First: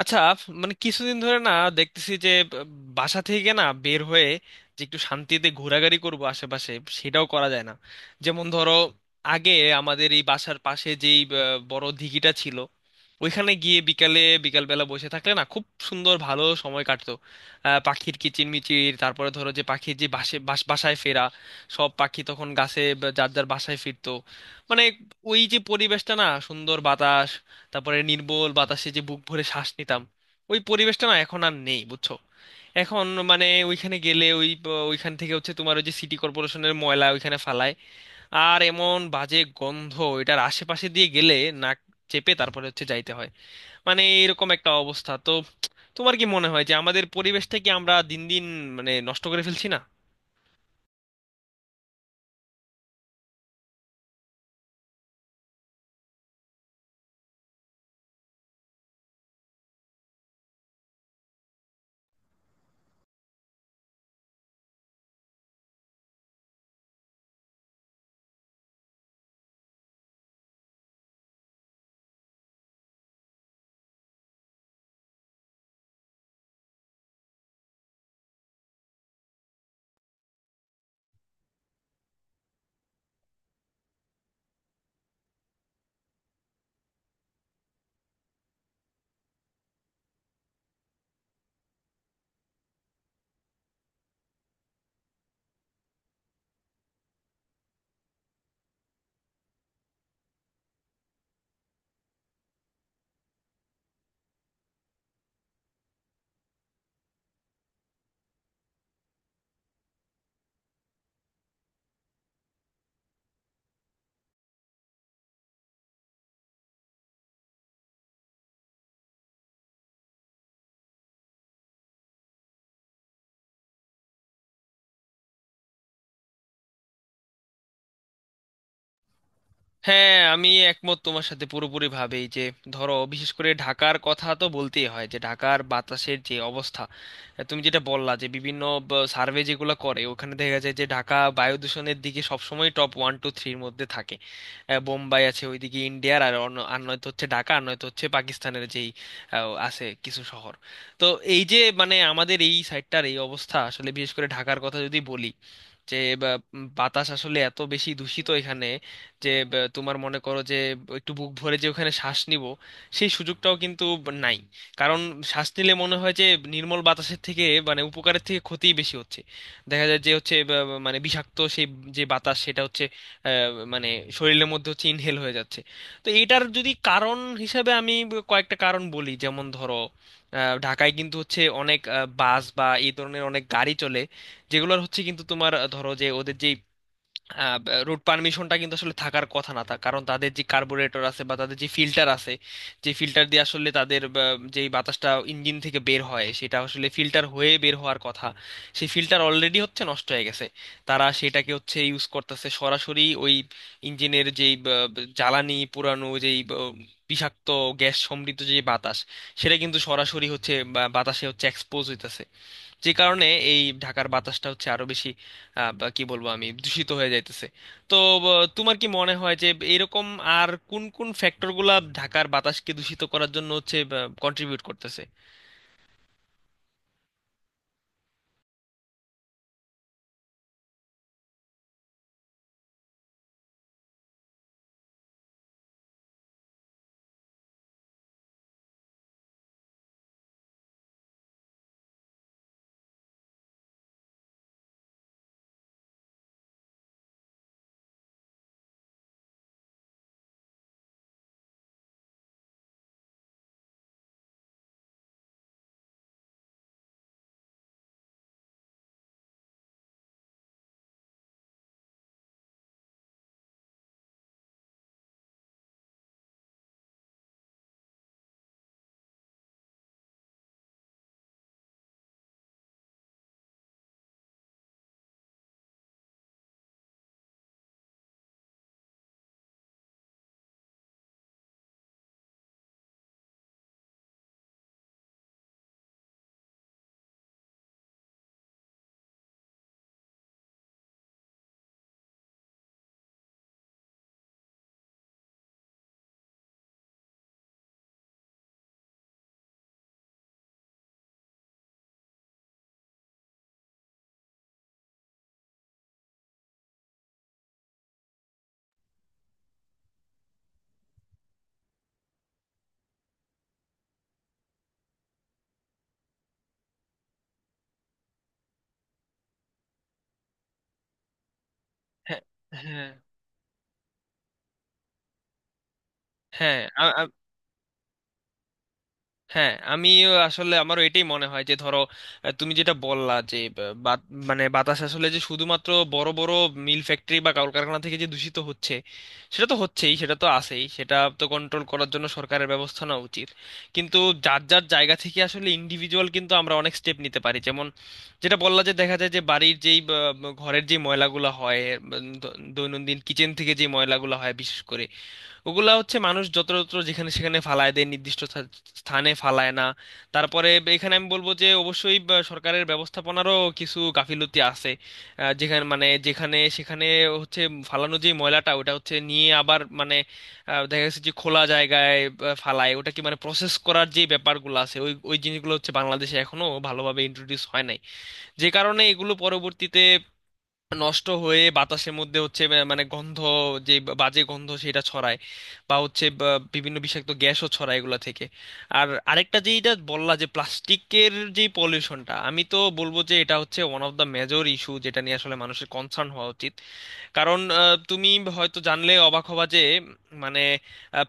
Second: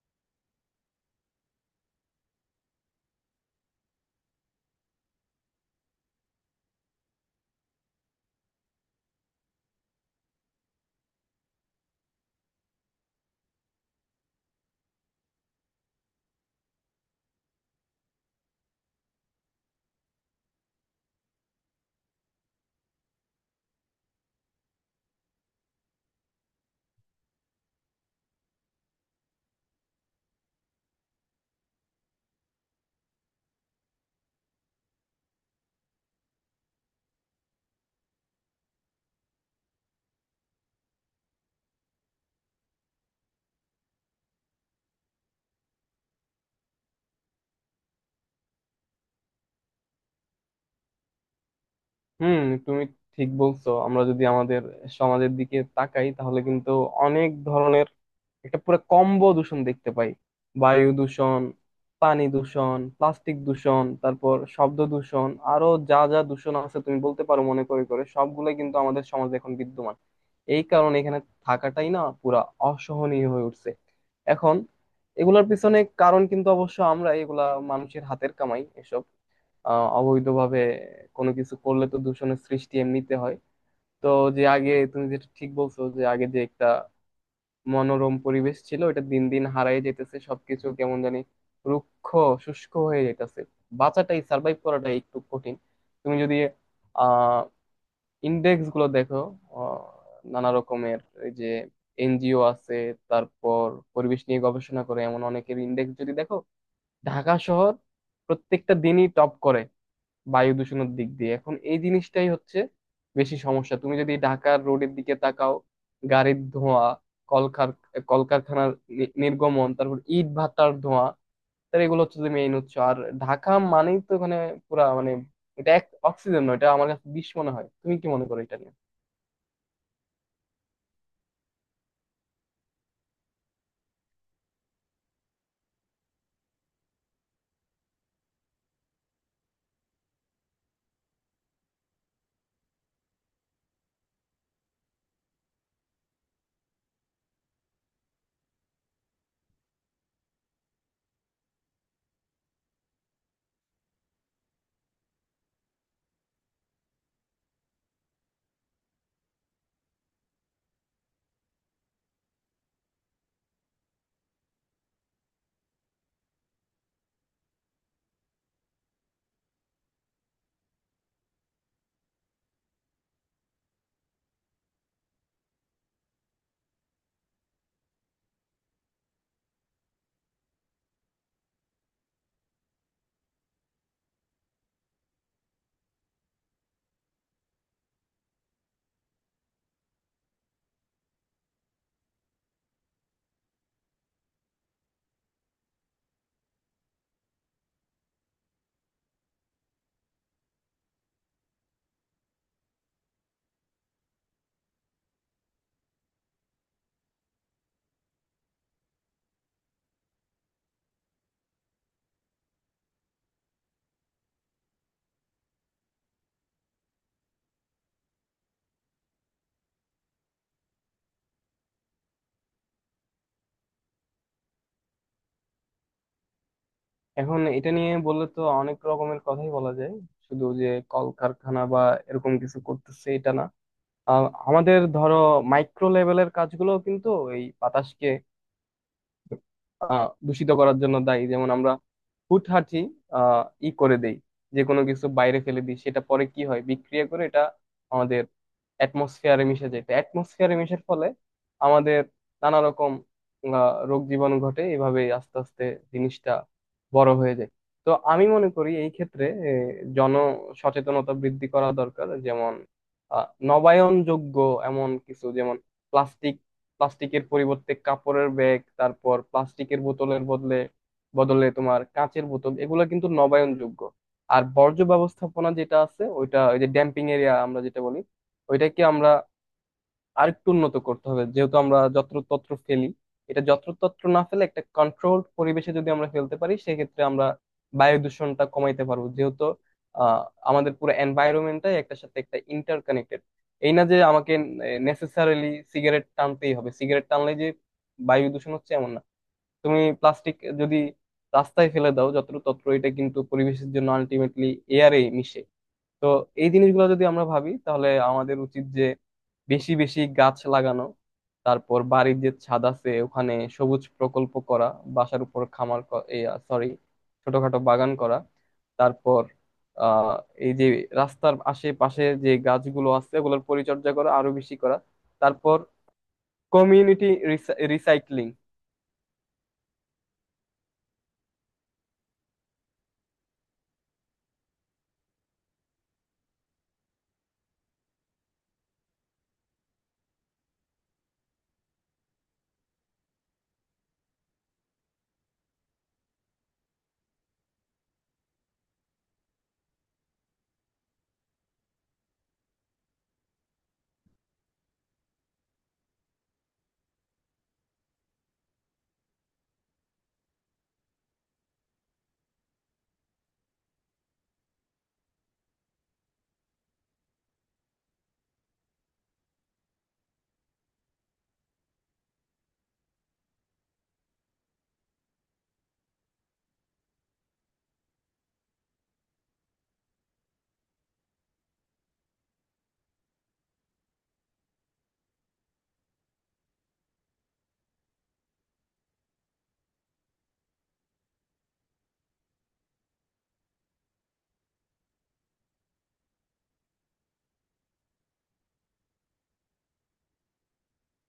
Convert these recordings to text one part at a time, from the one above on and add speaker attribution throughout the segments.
Speaker 1: আচ্ছা, মানে কিছুদিন ধরে না দেখতেছি যে আহ, বাসা থেকে না বের হয়ে যে একটু শান্তিতে ঘোরাঘুরি করব আশেপাশে, সেটাও করা যায় না। যেমন ধরো, আগে আমাদের এই বাসার পাশে যেই বড় দিঘিটা ছিল, ওইখানে গিয়ে বিকালে বিকালবেলা বসে থাকলে না, খুব সুন্দর ভালো সময় কাটতো। পাখির কিচিরমিচির, তারপরে ধরো যে পাখির যে বাসে বাসায় ফেরা, সব পাখি তখন গাছে বা যার যার বাসায় ফিরতো। মানে ওই যে পরিবেশটা না, সুন্দর বাতাস, তারপরে নির্মল বাতাসে যে বুক ভরে শ্বাস নিতাম, ওই পরিবেশটা না এখন আর নেই, বুঝছো? এখন মানে ওইখানে গেলে ওই ওইখান থেকে হচ্ছে তোমার ওই যে সিটি কর্পোরেশনের ময়লা ওইখানে ফালায়, আর এমন বাজে গন্ধ, এটার আশেপাশে দিয়ে গেলে নাক চেপে তারপরে হচ্ছে যাইতে হয়। মানে এরকম একটা অবস্থা তো। তোমার কি মনে হয় যে আমাদের পরিবেশটা কি আমরা দিন দিন মানে নষ্ট করে ফেলছি না?
Speaker 2: হুম। তুমি ঠিক বলছো, আমরা যদি আমাদের সমাজের দিকে তাকাই তাহলে কিন্তু অনেক ধরনের একটা পুরো কম্বো দূষণ দেখতে পাই। বায়ু দূষণ, পানি দূষণ, প্লাস্টিক দূষণ, তারপর শব্দ দূষণ, আরো যা যা দূষণ আছে তুমি বলতে পারো মনে করে করে, সবগুলোই কিন্তু আমাদের সমাজে এখন বিদ্যমান। এই কারণে এখানে থাকাটাই না পুরা অসহনীয় হয়ে উঠছে। এখন এগুলার পিছনে কারণ কিন্তু অবশ্য আমরা এগুলা মানুষের হাতের কামাই এসব। অবৈধভাবে কোনো কিছু করলে তো দূষণের সৃষ্টি এমনিতে হয়। তো যে আগে তুমি যেটা ঠিক বলছো, যে আগে যে একটা মনোরম পরিবেশ ছিল, এটা দিন দিন হারায় যেতেছে। সবকিছু কেমন জানি রুক্ষ শুষ্ক হয়ে যেতেছে। বাঁচাটাই, সার্ভাইভ করাটাই একটু কঠিন। তুমি যদি আহ ইন্ডেক্স গুলো দেখো, আহ, নানা রকমের এই যে এনজিও আছে, তারপর পরিবেশ নিয়ে গবেষণা করে এমন অনেকের ইন্ডেক্স যদি দেখো, ঢাকা শহর প্রত্যেকটা দিনই টপ করে বায়ু দূষণের দিক দিয়ে। এখন এই জিনিসটাই হচ্ছে বেশি সমস্যা। তুমি যদি ঢাকার রোডের দিকে তাকাও, গাড়ির ধোঁয়া, কলকার কলকারখানার নির্গমন, তারপর ইট ভাটার ধোঁয়া, তাহলে এগুলো হচ্ছে মেইন উৎস। আর ঢাকা মানেই তো এখানে পুরা মানে এটা এক অক্সিজেন নয়, এটা আমার কাছে বিষ মনে হয়। তুমি কি মনে করো এটা নিয়ে?
Speaker 1: হ্যাঁ, আমি একমত তোমার সাথে পুরোপুরি ভাবেই যে ধরো বিশেষ করে ঢাকার কথা তো বলতেই হয়, যে ঢাকার বাতাসের যে অবস্থা। তুমি যেটা বললা যে বিভিন্ন সার্ভে যেগুলো করে ওখানে দেখা যায় যে ঢাকা বায়ু দূষণের দিকে সবসময় টপ ওয়ান টু থ্রির মধ্যে থাকে। বোম্বাই আছে ওইদিকে ইন্ডিয়ার, আর অন্য আর নয়তো হচ্ছে ঢাকা, আর নয়তো হচ্ছে পাকিস্তানের যেই আছে কিছু শহর। তো এই যে মানে আমাদের এই সাইডটার এই অবস্থা আসলে, বিশেষ করে ঢাকার কথা যদি বলি, যে বা, বাতাস আসলে এত বেশি দূষিত এখানে, যে তোমার মনে করো যে একটু বুক ভরে যে ওখানে শ্বাস নিব, সেই সুযোগটাও কিন্তু নাই। কারণ শ্বাস নিলে মনে হয় যে নির্মল বাতাসের থেকে, মানে উপকারের থেকে ক্ষতিই বেশি হচ্ছে। দেখা যায় যে হচ্ছে বা, বা, মানে বিষাক্ত সেই যে বাতাস, সেটা হচ্ছে আহ, মানে শরীরের মধ্যে হচ্ছে ইনহেল হয়ে যাচ্ছে। তো এটার যদি কারণ হিসাবে আমি কয়েকটা কারণ বলি, যেমন ধরো ঢাকায় কিন্তু হচ্ছে অনেক বাস বা এই ধরনের অনেক গাড়ি চলে, যেগুলোর হচ্ছে কিন্তু তোমার ধরো যে ওদের যে রুট পারমিশনটা কিন্তু আসলে থাকার কথা না তা, কারণ তাদের যে কার্বুরেটর আছে বা তাদের যে ফিল্টার আছে, যে ফিল্টার দিয়ে আসলে তাদের যেই বাতাসটা ইঞ্জিন থেকে বের হয় সেটা আসলে ফিল্টার হয়ে বের হওয়ার কথা। সেই ফিল্টার অলরেডি হচ্ছে নষ্ট হয়ে গেছে, তারা সেটাকে হচ্ছে ইউজ করতেছে সরাসরি ওই ইঞ্জিনের যেই জ্বালানি পুরানো, যেই বিষাক্ত গ্যাস সমৃদ্ধ যে বাতাস, সেটা কিন্তু সরাসরি হচ্ছে বাতাসে হচ্ছে এক্সপোজ হইতেছে। যে কারণে এই ঢাকার বাতাসটা হচ্ছে আরো বেশি বা কি বলবো আমি, দূষিত হয়ে যাইতেছে। তো তোমার কি মনে হয় যে এরকম আর কোন কোন ফ্যাক্টরগুলা ঢাকার বাতাসকে দূষিত করার জন্য হচ্ছে কন্ট্রিবিউট করতেছে?
Speaker 2: এখন এটা নিয়ে বললে তো অনেক রকমের কথাই বলা যায়। শুধু যে কলকারখানা বা এরকম কিছু করতেছে এটা না। আমাদের ধরো মাইক্রো লেভেলের কাজগুলো কিন্তু এই বাতাসকে দূষিত করার জন্য দায়ী। যেমন আমরা হুটহাঁটি ই করে দেই, যে কোনো কিছু বাইরে ফেলে দিই, সেটা পরে কি হয় বিক্রিয়া করে এটা আমাদের অ্যাটমসফিয়ারে মিশে যায়। তো অ্যাটমসফিয়ারে মিশার ফলে আমাদের নানা রকম রোগ জীবাণু ঘটে। এভাবে আস্তে আস্তে জিনিসটা বড় হয়ে যায়। তো আমি মনে করি এই ক্ষেত্রে জন সচেতনতা বৃদ্ধি করা দরকার। যেমন নবায়নযোগ্য এমন কিছু, যেমন প্লাস্টিক, প্লাস্টিকের পরিবর্তে কাপড়ের ব্যাগ, তারপর প্লাস্টিকের বোতলের বদলে বদলে তোমার কাঁচের বোতল। এগুলো কিন্তু নবায়নযোগ্য। আর বর্জ্য ব্যবস্থাপনা যেটা আছে, ওইটা ওই যে ড্যাম্পিং এরিয়া আমরা যেটা বলি, ওইটাকে আমরা আরেকটু উন্নত করতে হবে। যেহেতু আমরা যত্রতত্র ফেলি, এটা যত্রতত্র না ফেলে একটা কন্ট্রোলড পরিবেশে যদি আমরা ফেলতে পারি, সেক্ষেত্রে আমরা বায়ু দূষণটা কমাইতে পারবো। যেহেতু আহ আমাদের পুরো এনভায়রনমেন্টটাই একটা সাথে একটা ইন্টারকানেক্টেড। এই না যে আমাকে নেসেসারিলি সিগারেট টানতেই হবে, সিগারেট টানলে যে বায়ু দূষণ হচ্ছে এমন না। তুমি প্লাস্টিক যদি রাস্তায় ফেলে দাও যত্রতত্র, এটা কিন্তু পরিবেশের জন্য আলটিমেটলি এয়ারে মিশে। তো এই জিনিসগুলো যদি আমরা ভাবি, তাহলে আমাদের উচিত যে বেশি বেশি গাছ লাগানো, তারপর বাড়ির যে ছাদ আছে ওখানে সবুজ প্রকল্প করা, বাসার উপর খামার, সরি, ছোটখাটো বাগান করা, তারপর আহ এই যে রাস্তার আশেপাশে
Speaker 1: হ্যাঁ,
Speaker 2: যে গাছগুলো
Speaker 1: হ্যাঁ,
Speaker 2: আছে ওগুলোর পরিচর্যা করা আরো বেশি করা, তারপর
Speaker 1: হ্যাঁ,
Speaker 2: কমিউনিটি রিসাইক্লিং।
Speaker 1: হ্যাঁ, আমি আসলে, আমারও এটাই মনে হয় যে ধরো তুমি যেটা বললা যে বা- বা- মানে বাতাস আসলে যে শুধুমাত্র বড় বড় মিল ফ্যাক্টরি বা কলকারখানা থেকে যে দূষিত হচ্ছে, সেটা তো হচ্ছেই, সেটা তো আছেই, সেটা তো কন্ট্রোল করার জন্য সরকারের ব্যবস্থা নেওয়া উচিত। কিন্তু যার যার জায়গা থেকে আসলে ইন্ডিভিজুয়াল কিন্তু আমরা অনেক স্টেপ নিতে পারি, যেমন যেটা বললা যে দেখা যায় যে বাড়ির যেই বা, বা, ঘরের যে ময়লাগুলো হয়, দৈনন্দিন কিচেন থেকে যে ময়লাগুলো হয় বিশেষ করে, ওগুলা হচ্ছে মানুষ যত্রতত্র যেখানে সেখানে ফালায় দেয়, নির্দিষ্ট স্থানে ফালায় না। তারপরে এখানে আমি বলবো যে অবশ্যই বা সরকারের ব্যবস্থাপনারও কিছু গাফিলতি আছে। যেখানে মানে যেখানে সেখানে হচ্ছে ফালানো যে ময়লাটা ওটা হচ্ছে নিয়ে আবার মানে দেখা গেছে যে খোলা জায়গায় ফালায়, ওটা কি মানে প্রসেস করার যে ব্যাপারগুলো আছে, ওই ওই জিনিসগুলো হচ্ছে বাংলাদেশে এখনো ভালোভাবে ইন্ট্রোডিউস হয় নাই। যে কারণে এগুলো পরবর্তীতে নষ্ট হয়ে বাতাসের মধ্যে হচ্ছে মানে গন্ধ, যে বাজে গন্ধ সেটা ছড়ায়, বা হচ্ছে বিভিন্ন বিষাক্ত গ্যাসও ছড়ায় এগুলা থেকে। আর আরেকটা যেটা বললা যে প্লাস্টিকের যে পলিউশনটা, আমি তো বলবো যে এটা হচ্ছে one of the major issue, যেটা নিয়ে আসলে মানুষের কনসার্ন হওয়া উচিত। কারণ তুমি হয়তো জানলে অবাক হবা যে মানে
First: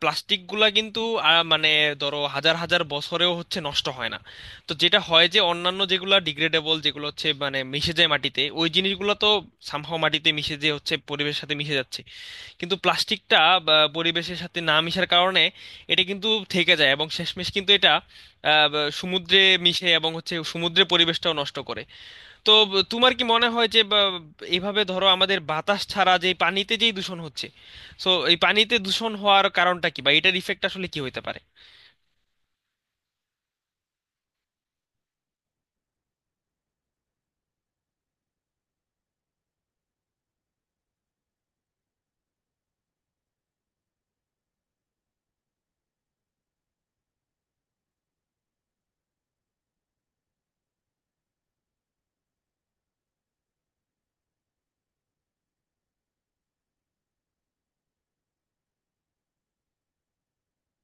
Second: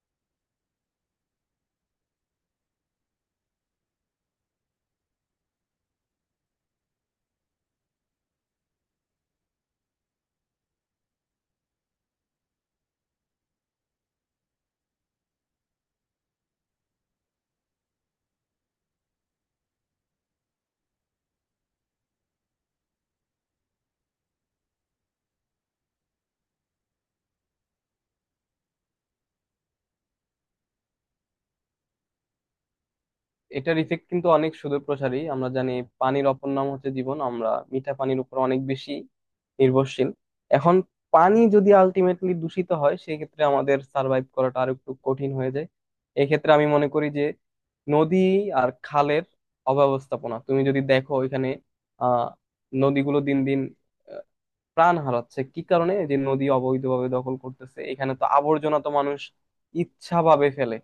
Speaker 1: প্লাস্টিক গুলা কিন্তু মানে ধরো হাজার হাজার বছরেও হচ্ছে নষ্ট হয় না। তো যেটা হয় যে অন্যান্য যেগুলো ডিগ্রেডেবল, যেগুলো হচ্ছে মানে মিশে যায় মাটিতে, ওই জিনিসগুলো তো সামহাও মাটিতে মিশে যেয়ে হচ্ছে পরিবেশের সাথে মিশে যাচ্ছে। কিন্তু প্লাস্টিকটা পরিবেশের সাথে না মিশার কারণে এটা কিন্তু থেকে যায়, এবং শেষমেশ কিন্তু এটা সমুদ্রে মিশে এবং হচ্ছে সমুদ্রের পরিবেশটাও নষ্ট করে। তো তোমার কি মনে হয় যে, এইভাবে ধরো আমাদের বাতাস ছাড়া যে পানিতে যেই দূষণ হচ্ছে, সো এই পানিতে দূষণ হওয়ার কারণটা কি বা এটার ইফেক্ট আসলে কি হতে পারে?
Speaker 2: এটার ইফেক্ট কিন্তু অনেক সুদূরপ্রসারী। আমরা জানি পানির অপর নাম হচ্ছে জীবন। আমরা মিঠা পানির উপর অনেক বেশি নির্ভরশীল। এখন পানি যদি আলটিমেটলি দূষিত হয়, সেক্ষেত্রে আমাদের সার্ভাইভ করাটা আর একটু কঠিন হয়ে যায়। এক্ষেত্রে আমি মনে করি যে নদী আর খালের অব্যবস্থাপনা তুমি যদি দেখো ওইখানে, আহ নদীগুলো দিন দিন আহ, প্রাণ হারাচ্ছে। কি কারণে? এই যে নদী অবৈধভাবে দখল করতেছে, এখানে তো আবর্জনা তো মানুষ ইচ্ছাভাবে ফেলে।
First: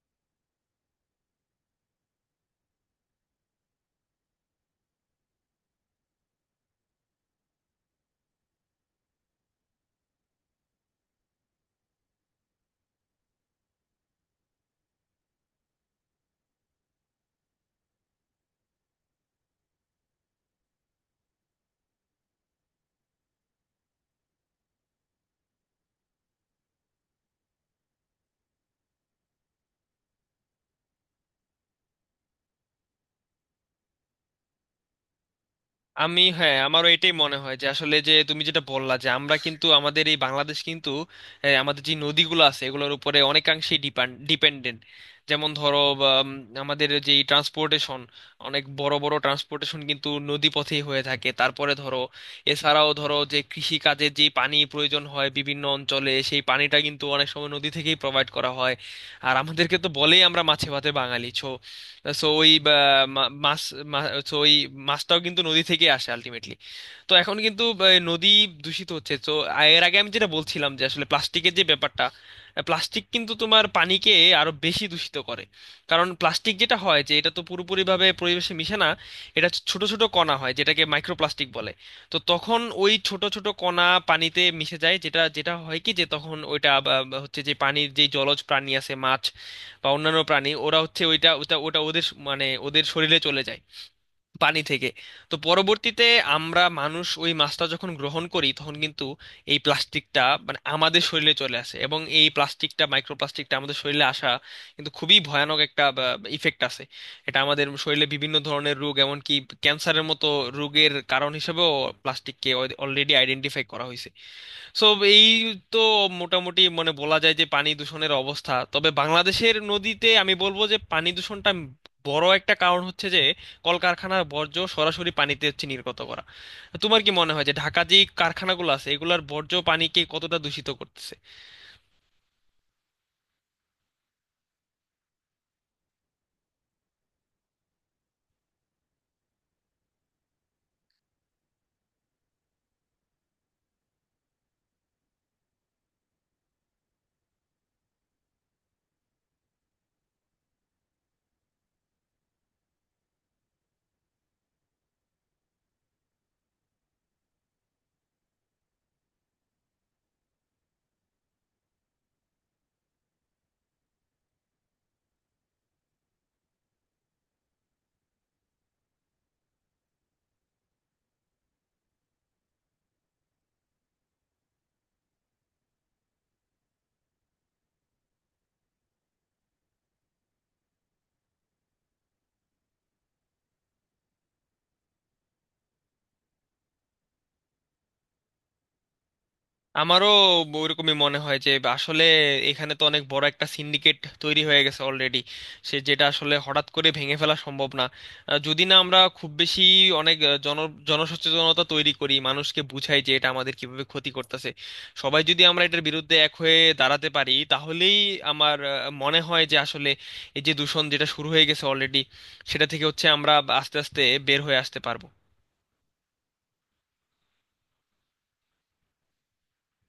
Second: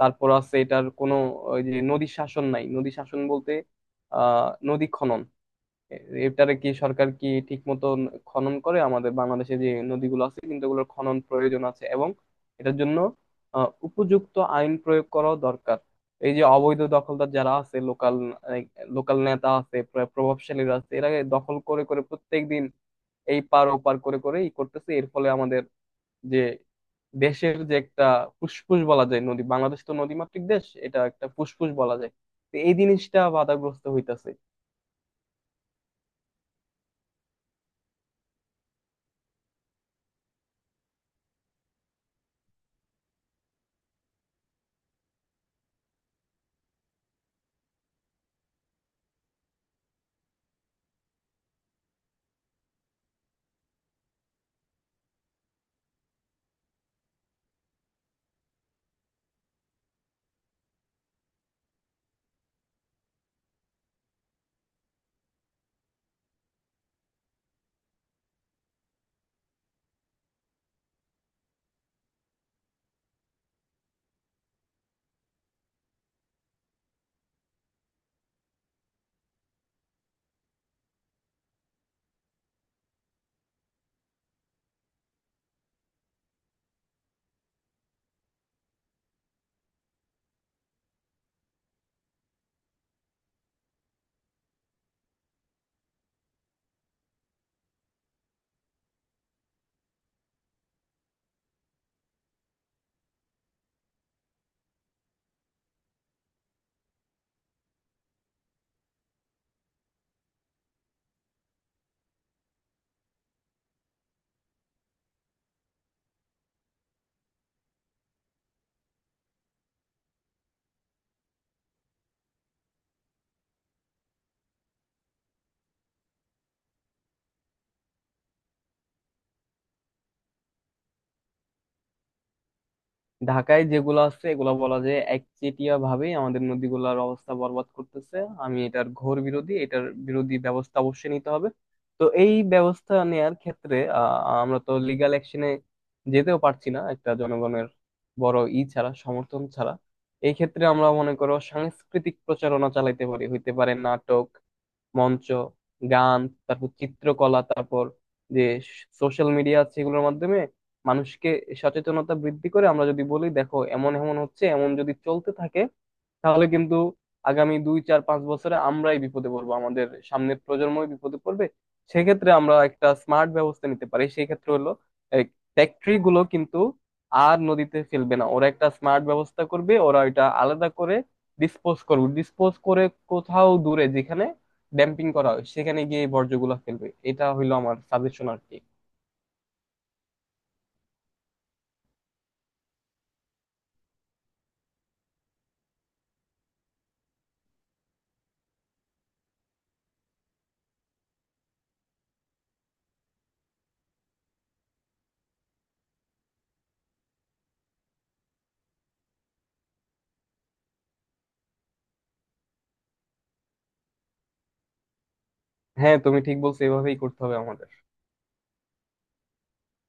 Speaker 2: তারপর আছে এটার কোনো ওই যে নদী শাসন নাই। নদী শাসন বলতে নদী খনন। এটারে কি সরকার কি ঠিক মতো খনন করে? আমাদের বাংলাদেশে যে নদীগুলো আছে কিন্তু এগুলোর খনন প্রয়োজন আছে এবং এটার জন্য উপযুক্ত আইন প্রয়োগ করা দরকার। এই যে অবৈধ দখলদার যারা আছে, লোকাল লোকাল নেতা আছে, প্রভাবশালীরা আছে। এরা দখল করে করে প্রত্যেকদিন এই পার ওপার করে করে ই করতেছে। এর ফলে আমাদের যে দেশের যে একটা ফুসফুস বলা যায় নদী, বাংলাদেশ তো নদীমাতৃক দেশ, এটা একটা ফুসফুস বলা যায়। তো এই জিনিসটা বাধাগ্রস্ত হইতাছে।
Speaker 1: আমি, হ্যাঁ, আমারও এটাই মনে হয় যে আসলে যে তুমি যেটা বললা যে আমরা কিন্তু আমাদের এই বাংলাদেশ কিন্তু আমাদের যে নদীগুলো আছে এগুলোর উপরে অনেকাংশেই ডিপেন্ডেন্ট। যেমন ধরো আমাদের যে ট্রান্সপোর্টেশন, অনেক বড় বড় ট্রান্সপোর্টেশন কিন্তু নদী পথেই হয়ে থাকে। তারপরে ধরো, এছাড়াও ধরো যে কৃষি কাজে যে পানি প্রয়োজন হয় বিভিন্ন অঞ্চলে, সেই পানিটা কিন্তু অনেক সময় নদী থেকেই প্রোভাইড করা হয়। আর আমাদেরকে তো বলেই আমরা মাছে ভাতে বাঙালি ছো। সো ওই মাছ, হচ্ছে ওই মাছটাও কিন্তু নদী থেকে আসে আলটিমেটলি। তো এখন কিন্তু নদী দূষিত হচ্ছে তো। এর আগে আমি যেটা বলছিলাম যে আসলে প্লাস্টিকের যে ব্যাপারটা, প্লাস্টিক কিন্তু তোমার পানিকে আরো বেশি দূষিত করে। কারণ প্লাস্টিক যেটা হয় যে এটা তো পুরোপুরিভাবে পরিবেশে মিশে না, এটা হচ্ছে ছোট ছোট কণা হয় যেটাকে মাইক্রোপ্লাস্টিক বলে। তো তখন ওই ছোট ছোট কণা পানিতে মিশে যায়, যেটা যেটা হয় কি যে তখন ওইটা হচ্ছে যে পানির যে জলজ প্রাণী আছে, মাছ বা অন্যান্য প্রাণী, ওরা হচ্ছে ওইটা ওটা ওটা ওদের মানে ওদের শরীরে চলে যায় পানি থেকে। তো পরবর্তীতে আমরা মানুষ ওই মাছটা যখন গ্রহণ করি তখন কিন্তু এই প্লাস্টিকটা মানে আমাদের শরীরে চলে আসে, এবং এই প্লাস্টিকটা মাইক্রোপ্লাস্টিকটা আমাদের শরীরে আসা কিন্তু খুবই ভয়ানক একটা ইফেক্ট আছে। এটা আমাদের শরীরে বিভিন্ন ধরনের রোগ, এমনকি ক্যান্সারের মতো রোগের কারণ হিসেবেও প্লাস্টিককে অলরেডি আইডেন্টিফাই করা হয়েছে। সো এই, তো মোটামুটি মানে বলা যায় যে পানি দূষণের অবস্থা। তবে বাংলাদেশের নদীতে আমি বলবো যে পানি দূষণটা বড় একটা কারণ হচ্ছে যে কলকারখানার বর্জ্য সরাসরি পানিতে হচ্ছে নির্গত করা। তোমার কি মনে হয় যে ঢাকা যে কারখানাগুলো আছে এগুলার বর্জ্য পানিকে কতটা দূষিত করতেছে?
Speaker 2: ঢাকায় যেগুলো আছে এগুলো বলা যায় একচেটিয়া ভাবে আমাদের নদীগুলোর অবস্থা বরবাদ করতেছে। আমি এটার ঘোর বিরোধী। এটার বিরোধী ব্যবস্থা অবশ্যই নিতে হবে। তো এই ব্যবস্থা নেয়ার ক্ষেত্রে আমরা তো লিগ্যাল অ্যাকশনে যেতেও পারছি না একটা জনগণের বড় ই ছাড়া, সমর্থন ছাড়া। এই ক্ষেত্রে আমরা মনে করো সাংস্কৃতিক প্রচারণা চালাইতে পারি, হইতে পারে নাটক, মঞ্চ, গান, তারপর চিত্রকলা, তারপর যে সোশ্যাল মিডিয়া আছে এগুলোর মাধ্যমে মানুষকে সচেতনতা বৃদ্ধি করে আমরা যদি বলি দেখো এমন এমন হচ্ছে, এমন যদি চলতে থাকে তাহলে কিন্তু আগামী 2, 4, 5 বছরে আমরাই বিপদে পড়বো, আমাদের সামনের প্রজন্মই বিপদে পড়বে। সেক্ষেত্রে আমরা একটা স্মার্ট ব্যবস্থা নিতে পারি, সেই ক্ষেত্রে হলো ফ্যাক্টরি গুলো কিন্তু আর নদীতে ফেলবে না, ওরা একটা স্মার্ট ব্যবস্থা করবে। ওরা এটা আলাদা করে ডিসপোজ করবে। ডিসপোজ করে কোথাও দূরে যেখানে ড্যাম্পিং করা হয় সেখানে গিয়ে এই বর্জ্যগুলা ফেলবে। এটা হইলো আমার সাজেশন আর কি।
Speaker 1: আমারও ওরকমই মনে হয় যে আসলে এখানে তো অনেক বড় একটা সিন্ডিকেট তৈরি হয়ে গেছে অলরেডি, সে যেটা আসলে হঠাৎ করে ভেঙে ফেলা সম্ভব না, যদি না আমরা খুব বেশি অনেক জনসচেতনতা তৈরি করি, মানুষকে বুঝাই যে এটা আমাদের কিভাবে ক্ষতি করতেছে। সবাই যদি আমরা এটার বিরুদ্ধে এক হয়ে দাঁড়াতে পারি তাহলেই আমার মনে হয় যে আসলে এই যে দূষণ যেটা শুরু হয়ে গেছে অলরেডি, সেটা থেকে হচ্ছে আমরা আস্তে আস্তে বের হয়ে আসতে পারবো।
Speaker 2: হ্যাঁ, তুমি ঠিক বলছো, এভাবেই করতে হবে আমাদের।